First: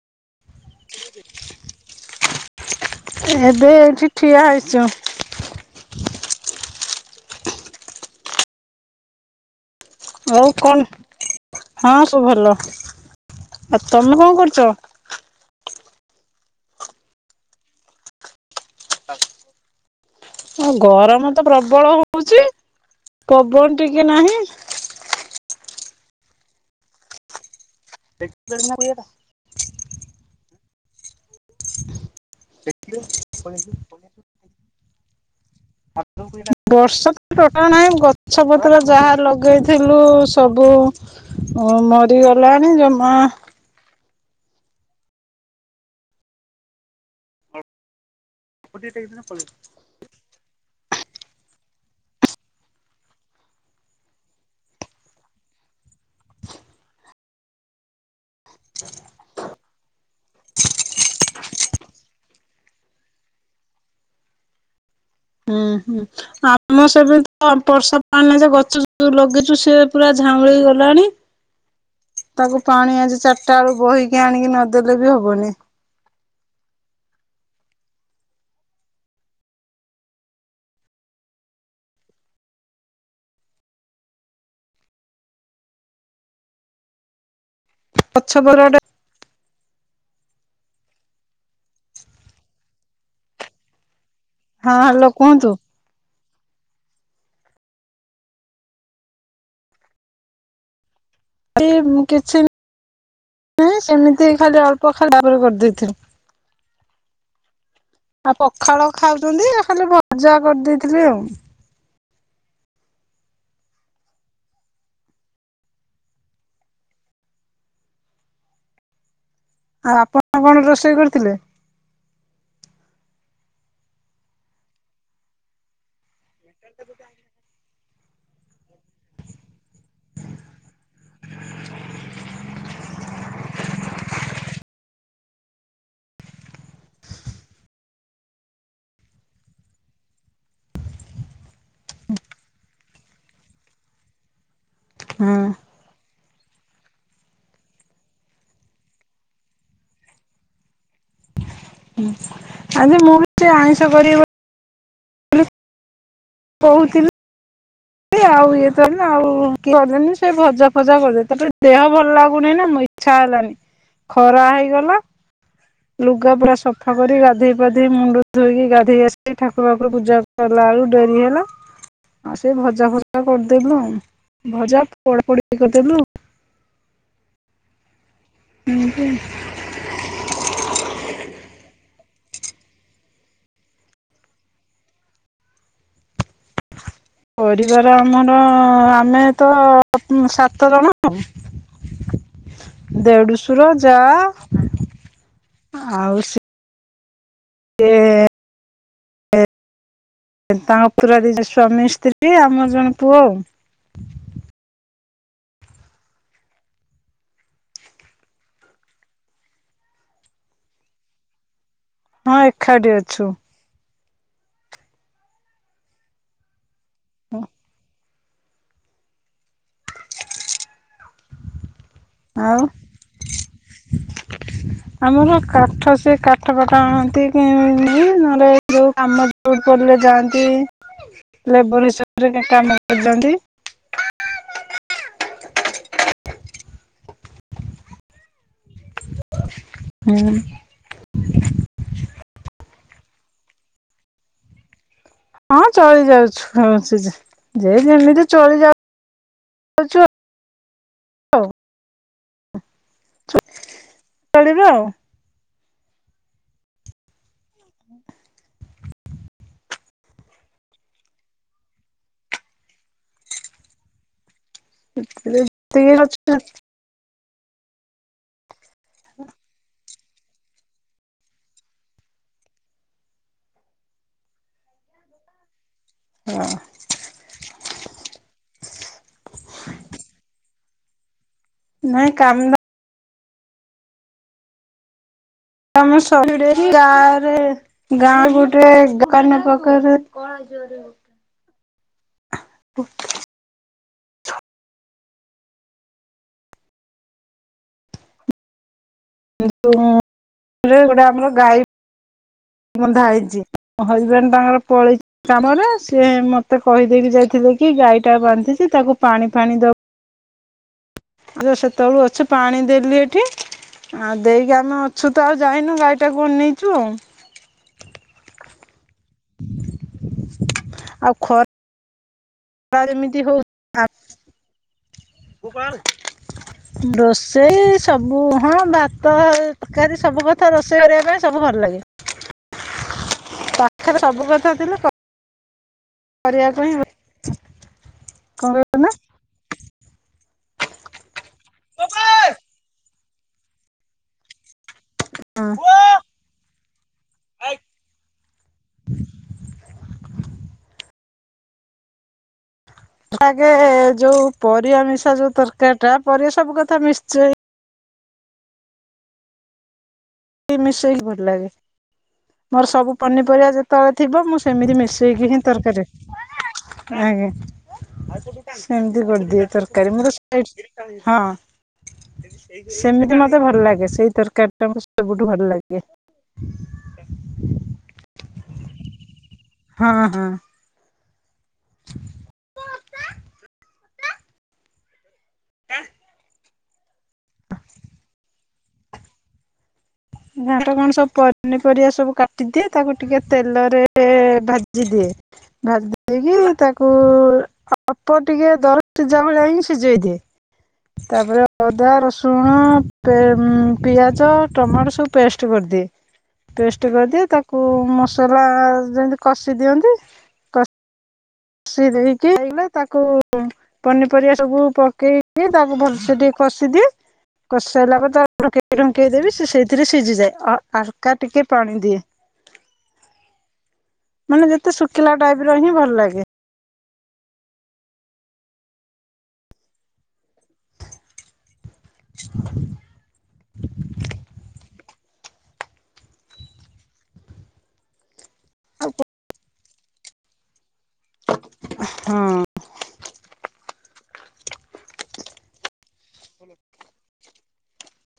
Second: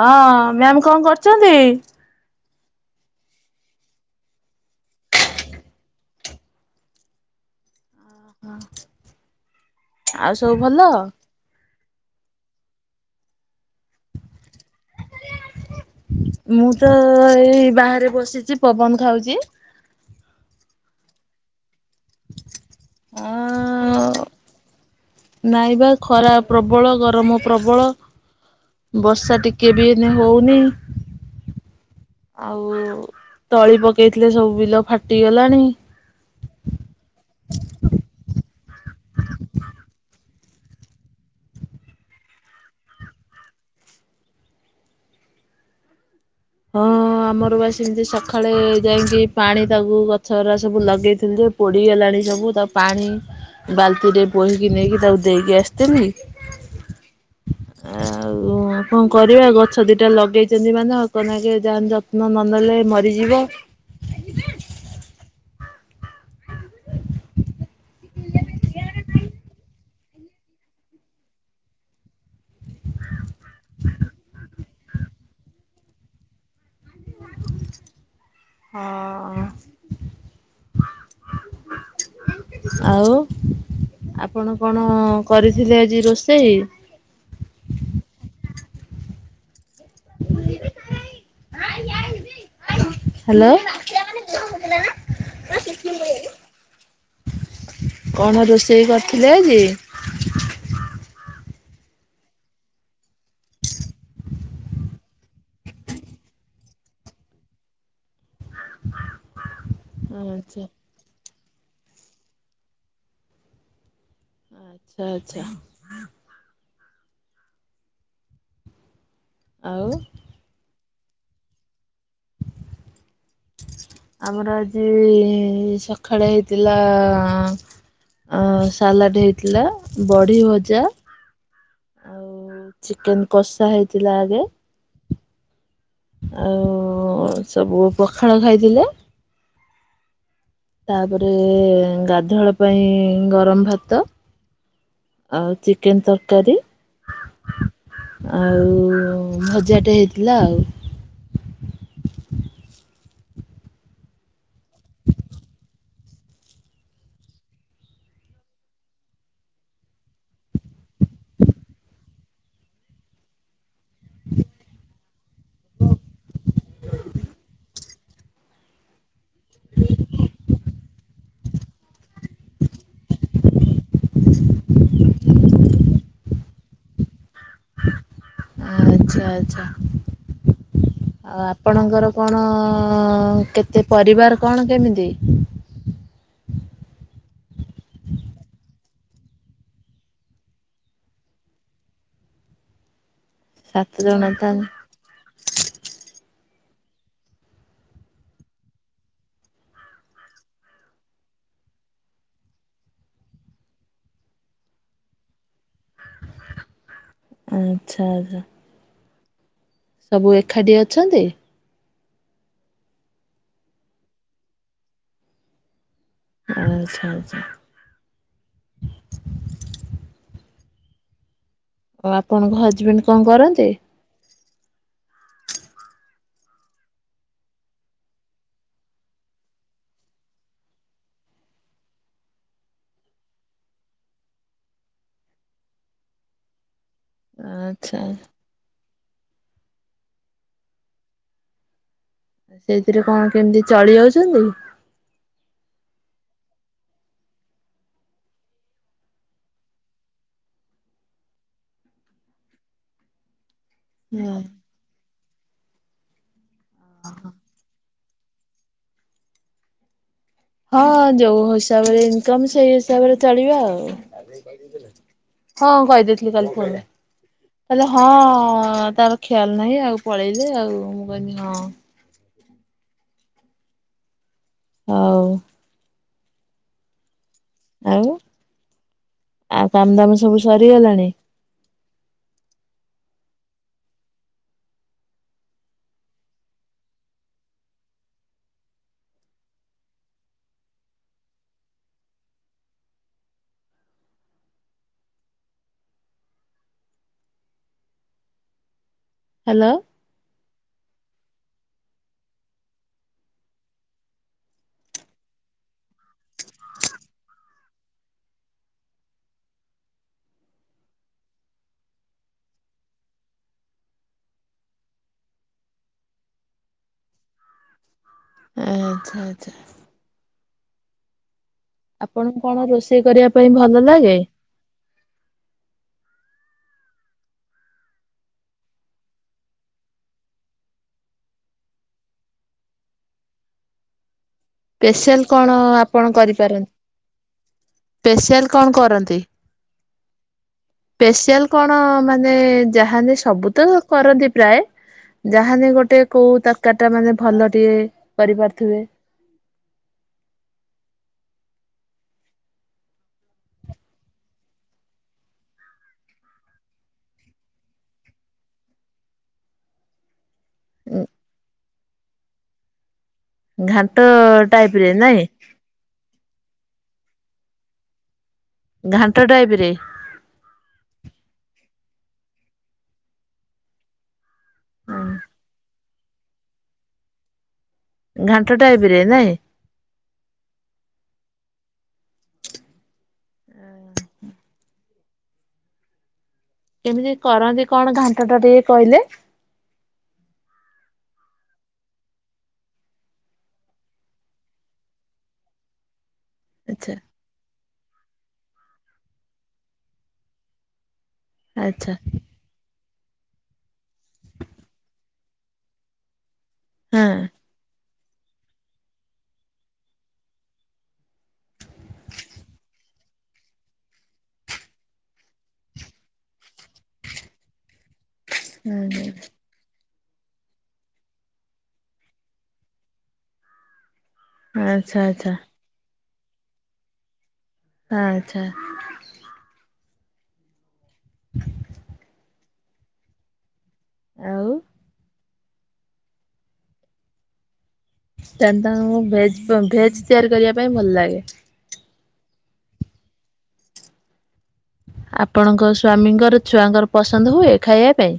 ହଁ ମ୍ୟାମ କଣଁ କରୁଚନ୍ତି? ଏବେ ଏଇଠି ଠିଆ ହେଇଚୁ। ଅ ହ ଆଉ ସବୁ ଭଲ। ହଁ ସବୁ ଭଲ ଆଉ ତମେ କଣ କରୁଚ? ମୁଁ ତ ଏଇ ବାହାରେ ବସିଚି ପବନ ଖାଉଚି। ହଁ ଗରମ ତ ପ୍ରବଳ ହଉଚି ଆ ପବନ ଟିକେ ନାହିଁ। ନାଇବା ଖରା ପ୍ରବଳ ଗରମ। ପ୍ରବଳ ବର୍ଷା ଟିକିଏ ବି ଏଇନେ ହଉନି। [inaudible] ଆଉ ତଳି ପକେଇଥିଲେ ସବୁ ବିଲ ଫାଟି ଗଲାଣି। ବର୍ଷା ତ ଟୋଟାଲ ନାଇଁ ଆମ ଗଛ ବୁଛ। ଯାହା ଲଗେଇଥିଲୁ ସବୁ ଅ ମରିଗଲାଣି ଜମା। ହଁ ଆମର ବା ସେମିତି ସ ଖାଳେ ଯାଇକି ପାଣି ତାକୁ ଗଛରା ସବୁ ଲଗେଇଥିଲୁ ଯୋଉ ପୋଡ଼ିଗଲାଣି ସବୁ ତାକୁ ପାଣି ବାଲଟି ରେ ବୋହିକି ନେଇକି ତାକୁ ଦେଇକି ଆସିଥିଲି। [inaudible] ଏଁ ଆଉ କଣଁ କରିବା ଗଛ ଦିଟା ଲଗେଇଚନ୍ତି ମାନେ ଆଉ ଯେ ଯାଏଁ ଯତ୍ନ ନ ନେଲେ ମରିଯିବ। ହୁଁ ହୁଁ ଆମର ସେମିତି ବା ବର୍ଷା ପାଣି ନାଇ ଯେ ଗଛ ଯୋଉ ଲଗେଇଚୁ ସେ ପୁରା ଝା ଉଁଳି ଗଲାଣି। [inaudible] ତାକୁ ପାଣି ଆଜି ଚାରଟା ବେଳୁକୁ ବୋହିକି ଆଣିକି ନଦେଲେ ବି ହବନି। ହଁ। ଆଉ? ଆପଣ କଣ କରିଥିଲେ ଆଜି ରୋଷେଇ? ସଚ୍ଛବରଡ ହାଲୋ। ହଁ ହାଲୋ କୁହନ୍ତୁ? କଣ ରୋଷେଇ କରିଥିଲେ ଆଜି? ଏ ମୁ କିଛି ସେମିତି ଖାଲି ଅଳ୍ପ ଖାଲି ବାବରେ କରିଦେଇଥଲି। [inaudible] ଆଉ ପଖାଳ ଖାଉଚନ୍ତି ଖାଲି ଭଜା ଆଚ୍ଛା କରିଦେଇଥିଲି ଆଉ। ଆଚଛା ଆଚ୍ଛା। ଆଉ ଆପଣ କଣ ରୋଷେଇ କରିଥିଲେ? ଆମର ଆଜି ସକାଳେ ହେଇ ଥିଲା ଅ ସାଲାଡ ହେଇଥିଲା ବଢି ଭଜା। ଆଉ ଚିକେନ କଷା ହେଇଥିଲା ଆଗେ। ଆଉ ସବୁ ପଖାଳ ଖାଇଥିଲେ। ତାପରେ ଗାଧୁଆଳ ପାଇଁ ଗରମ ଭାତ। ହୁଁ ଆଉ ଚିକେନ ତର କାରୀ ଆଉ ଭଜା ଟେ ହେଇଥିଲା ଆଉ ଆଜି ମୁଁ ବି ସେ ଆଇଁଷ କରିବି କହୁଥିଲି। ସେ ଆଉ ଇଏ ତ ଆଉ [unintelligible] ସେ ଭଜା ଫଜା କରିଦେ ତାପରେ ଦେହ ଭଲ ଲାଗୁନି ନାଇ ଇଛା ହେଲାନି ଖରା ହେଇଗଲା ଲୁଗା ପୁରା ସଫା କରି ଗାଧୋଇ ପଧ ଇ ମୁଣ୍ଡ ଧୋଇକି ଗାଧେଇ ଆସିକି ଠାକୁର ପାଖରୁ ପୂଜା କଲା ଆଳ କୁ ଡେରି ହେଲା ଆଉ ସେ ଭ ଭଜା ଭଜା କରିଦେଲୁ ଭଜା ପୋଡ଼ା ପୋଡ଼ି କରିଦେଲୁ। ଏମିତି। ଆଚଛା ଆଚଛା ଆଉ ଆ ଆପଣଙ୍କର କଣ କେତେ ପରିବାର କଣ କେମିତି? ପରିବାର ଆମର ଆମେ ତ ସାତ ଜଣ ଆଉ। [inaudible] ଦେଢୁଶୁର ସାତ ଯା ଜଣ ତାହେଲେ ଆଉ ସେ ସେ [inaudible] ତାଙ୍କ ପୁରା ଦି ଜଣ ସ୍ୱାମୀ ସ୍ତ୍ରୀ ଆମର ଜଣେ ପୁଅ ଆଉ। ଆଚଛା ଆଚ୍ଛା। ସବୁ ଏକାଠି ଅଛନ୍ତି? ହଁ ଏକାଠି ଅଛୁ। ଆଚ୍ଛା ଆଚଛା। ଆ ଆପଣଙ୍କ ଆଉ ହଜବେଣ୍ଡ କଣ କରନ୍ତି? ଆମର କାଠ ସେ କାଠ ପାଠ ଆଣନ୍ତି କି ନହେଲେ ଯୋଉ କାମ ଯଉଠି ପଡ଼ିଲେ ଆ ଯାଆନ୍ତି ଲେବର ହିସାବରେ କାମ କରିଦିଅନ୍ତି। [inaudible] ଆଚ୍ଛା। ହୁଁ। ସେଇଥିରେ କଣ କେମତି ଚଳି ଯାଉଚନ୍ତି? ହଁ ଚଳି ଯାଉଚୁ [unintelligible] ଯେ ଯେମିତି ଚଳି ଯାଉ ଆଉଛୋ ଓ କଳର ଆଉ ହଁ। ହଁ ଯୋଉ ହିସାବରେ ଇନକମ ସେଇ ହିସାବରେ ଚଳିବା ଆଉ। ହଁ ଯେତିକି କହିଦେଇଥିଲି ଅଛି କାଲି ଫୋନରେ କହିଲେ ହଁ ତାର ଖିୟାଲ ନାହିଁ ଆଉ। ପଳେଇଲେ ଆଉ ମୁଁଁ କହିଲି ହଁ। ଆଉ। ହଁ। ଆଉ ଆଉ କାମ ଦାମ ସବୁ ସରିଗଲାଣି? ନାଇଁ କାମ ତମେ ସପ୍ତାହରେ ଗା ରେ ଗାଁ ଗୋଟେ ଦୋକାନ ପାଖରେ [inaudible] [unintelligible] ହ୍ୟାଲୋ। [unintelligible] ଗୋଟେ ଆମର ଗାଈ‌। [inaudible] ବନ୍ଧା ହେଇଚି ହଜବେଣ୍ଡ ତାଙ୍କର ପଳେଇଚନ୍ତି କାମରେ ସିଏ ମୋତେ କହିଦେଇକି ଯାଇଥିଲେ କି? ଗାଈ ଟା ବାନ୍ଧିଛି ତାକୁ ପାଣି ଫାଣି ଦବୁ। ଆଚ୍ଛା ସେତେବେଳୁ ଅଛି ପାଣି ଦେଲି ଏଠି। ଆଉ ଦେଇକି ଆମେ ଅଛୁ ତ ଆଉ ଯାଇନୁ। ଗାଈଟାକୁ ଅନେଇଛୁ ଆଉ। ଆଚ୍ଛା ଆଚ୍ଛା। ଆଉ ଖର୍ ଆପଣଙ୍କୁ କଣ ରୋଷେଇ କରିବା ପାଇଁ ଭଲ ଲାଗେ? [unintelligible] ରୋଷେଇ ସବୁ ହଁ ଭାତ ତରକାରୀ ସବୁ କଥା ରୋଷେଇ କରିବା ପାଇଁ ସବୁ ଭଲ ଲାଗେ। [inaudible] ପାଖେରେ ସବୁ କଥା ଥିଲେ କ ସ୍ପେଶାଲ କଣ ଆପ କରିବା ପାଇଁ ଆଉ। ସ୍ପେସିଆଲ୍ କଣ କରନ୍ତି? ସ୍ପେସିଆଲ୍ କଣ ମାନେ ଯାହାବି ସବୁ ତ କରନ୍ତି ପ୍ରାୟେ। ହଁ ଯାହାବି ଗୋଟେ କୋଉ ତରକାରୀ ଟା ମାନେ ଭଲ ଟିକେ କରି ପାରୁଥିବେ? [inaudible] ଆଗେ ଯୋଉ ପରିବା ମିଶା ଯୋଉ ତରକାରୀ ଟା ପରିବା ସବୁ କଥା ମିଶ୍ଚି। ମିଶେଇକି ଭଲ ଲାଗେ। ମୋର ସବୁ ପନିପରିବା ଯେତେବେଳେ ଘାଣ୍ଟ ଥିବ ମୁଁ ଟାଇପ ସେମିତି ରେ ନାଇଁ ମିଶେଇକି ହିଁ ତରକାରୀ। ଆଜ୍ଞା ସେମତିି ଘାଣ୍ଟ କରିଦିଏ ଟାଇପ ରେ ତରକାରି ମୁଁ ତ ସେଇଠୀ ହଁ। [inaudible] ସେମିତି ମତେ ଭଲ ଲାଗେ। ସେଇ ତରକାରୀ ଟା ମତେ ସବୁଠୁ ଭଲ ଲାଗେ। ଘାଣ୍ଟ ଟାଇପ୍ ରେ ନାଇଁ? ହଁ ହଁ। ଆଁ। କେମିତି କରନ୍ତି କଣ ଘାଣ୍ଟଟା ଟିକେ କହିଲେ? ଘାଣ୍ଟ କଣ ସବୁ ପନିପରିବା ସବୁ କାଟିଦିଏ। ତାକୁ ଟିକେ ତେଲରେ ଭାଜିଦିଏ। [unintelligible] ଦେଇକି ତାକୁ ଆଚ୍ଛା ଅଳ୍ପ ଟିକେ ଦର ସିଝା ଭଳିଆ ହିଁ ସିଯେଇଦିଏ। ତାପରେ ଅଦା ଆଚ୍ଛା ରସୁଣ ପିଆଜ ଟମାଟୋ ସବୁ ପେଷ୍ଟ୍ କରିଦିଏ। ପେଷ୍ଟ୍ ହଁ। କରିଦିଏ ତାକୁ ମସ ଯେଏନ୍ତି କଷି ଦିଅନ୍ତି। କଷି ଦେଇକି ତାକୁ କୁ ପନିପରିବା ସବୁ‌ ପକେଇ କି ତାକୁ ଭଲସେ ଟିକେ କସି ଦିଏ କସି। ଦେଲାପରେ ତାକୁ [unintelligible] ସେଥିରେ ସିଝିଯାଏ। ଅ ହାଲ୍କା ଟିକେ ପାଣି ଦିଏ। ମାନେ ଯେତେ ଆଚ୍ଛା ଶୁଖିଲା ଆଚ୍ଛା ଟାଇପ୍ ର ହିଁ ଭଲ ଲାଗେ। ଆଚ୍ଛା। ଆଉ। ତାହେଲେ ତାଙ୍କୁ ଭେଜ ଭେଜ ତିଆରି କରିବା ପାଇଁ ଭଲ ଲାଗେ। ହଁ। ଆପଣଙ୍କ ସ୍ୱାମୀଙ୍କର ଛୁଆଙ୍କର ପସନ୍ଦ ହୁଏ ଖାଇବା ପାଇଁ।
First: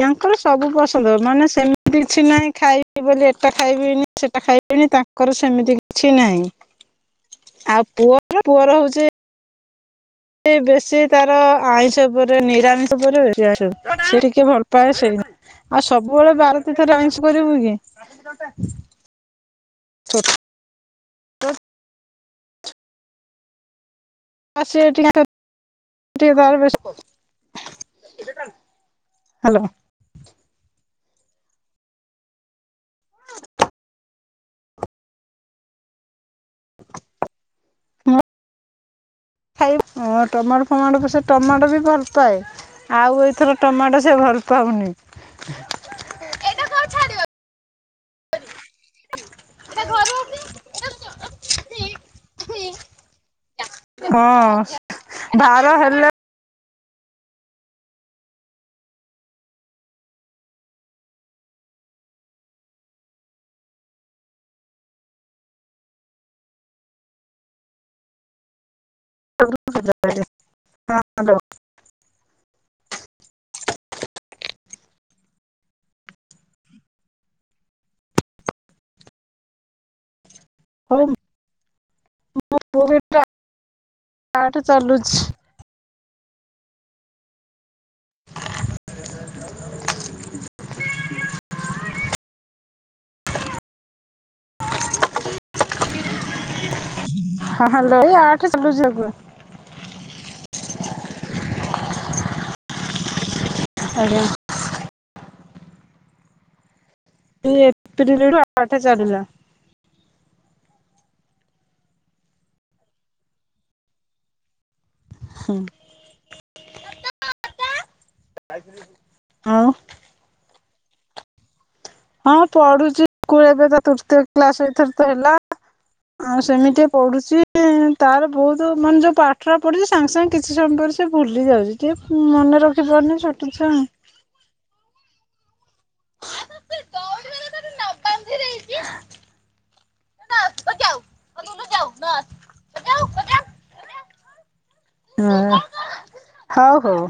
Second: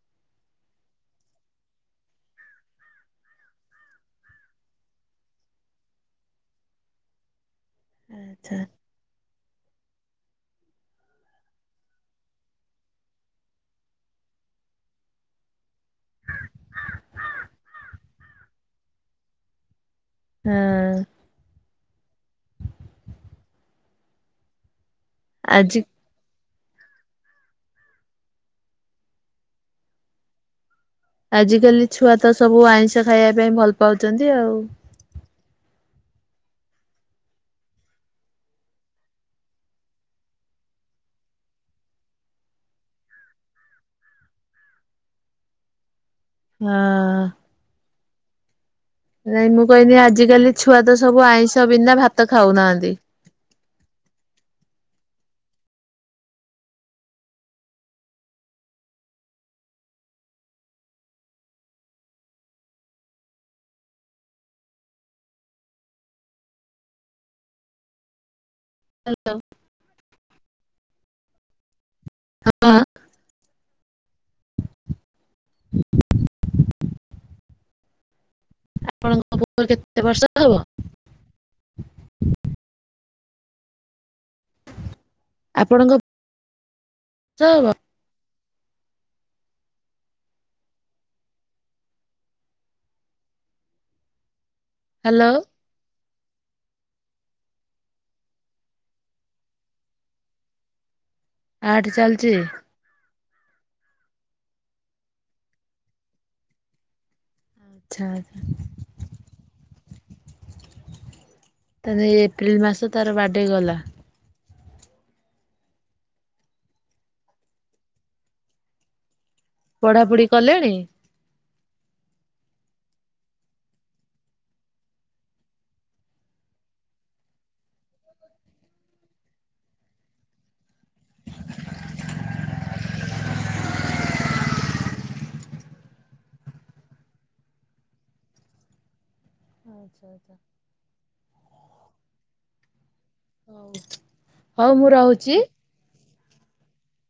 ୟାଙ୍କର ସବୁ ପସନ୍ଦ ମାନେ ସେମିତି କିଛି ନାହିଁ ଖାଇବି ବୋଲି ଏଟା ଖାଇବିନି ସେଟା ଖାଇବି। [unintelligible] ତାଙ୍କର ସେମିତି କିଛି ନାହିଁ। ଆଉ ପୁଅର ଆଚ୍ଛା ପୁଅର ହଉଛି ସେ ବେଶୀ ତାର ଆଇଁଷ ଉପରେ ନିରାମିଷ ଉପରେ ବେଶୀ ଆ ସେ ଟିକେ ଭଲ ପାାଏ ସେଇ। ଆଉ ସବୁବେଳେ ବାରତୀର୍ଥରେ ଆଇଁଷ କରିବୁ କି? ଛୋଟ ହଁ। ଅ, ସିଏ ଏଠି କାଇଁ ଆଜି। ସେ ତାର ବେଶପ ହ୍ୟାଲୋ। ଆଜିକାଲି ଛୁଆ ତ ସବୁ ଆଇଁଷ ଖାଇବା ପାଇଁ ଭଲ ପାଉଚନ୍ତି ଆଉ। ହଁ। [unintelligible] ଖାଇ ଅର ଟମାଟୋ ଫମାଟୋ କୁ ସେ ଟମାଟୋ ବି ଭଲ ପାଏ। ଆଉ ଏଇଥର ଟମାଟୋ ସେ ଭଲ ପାଉନି ହଁ। ନାଇଁ ମୁଁ କହିନି ଆଜିକାଲି ଛୁଆ ତ ସବୁ ଆଇଁଷ ବିନା ଭାତ ଖାଉନାହାନ୍ତି। ହଁ ଭାର ହେଲେ ହ୍ୟାଲୋ ହଁ ହ୍ୟାଲୋ। ହଁ। ଆପଣଙ୍କ ପୁଅକୁ କେତେ ବର୍ଷ। ହବ ହଉ ମୋ ପୁଅ କୁ ଏବେ ଆଠେ ଚାଲୁଛି। ଆପଣଙ୍କ। ଚଳିବ। [inaudible] ହ୍ୟାଲୋ। ହଁ ହ୍ୟାଲୋ ଏ ଆଠ ଚାଲୁଛି ଆକୁବା। ଆଠ ଚାଲଚି। ଆଜ୍ଞା। ଆଚ୍ଛା ଏପ୍ରିଲ ନୁ ଆଚ୍ଛା ଆଠା ଚାଲୁଥିଲା [unintelligible] ତାହେଲେ ଏପ୍ରିଲ ମାସ ତାର ବାର୍ଡେ ଗଲା। ହଁ [unintelligible] ଯାଇଥିଲି [unintelligible] ପଢା ପଢି କଲେଣି? ହଁ ପଢୁଛି ସ୍କୁଲ ଏବେ ତା ତୃତୀୟ କ୍ଲାସ ଏଥର ତ ହେଲା ଆଉ ସେମିତି ପଢୁଛି, ତାର ବହୁତ ମାନେ ଯୋଉ ପାଠଟା ପଢୁଛି ସାଙ୍ଗେ ସାଙ୍ଗେ କିଛି ସମୟ ପରେ ସେ ଭୁଲି ଯାଉଛି, ଟିକେ ମନେ ରଖି ପାରୁନି ଛୋଟ ଛୁଆ। ଆଚ୍ଛା ଆଚ୍ଛା ହଉ, ହଉ ମୁଁ ରହୁଛି। ହୁଁ ହଉ ହଉ।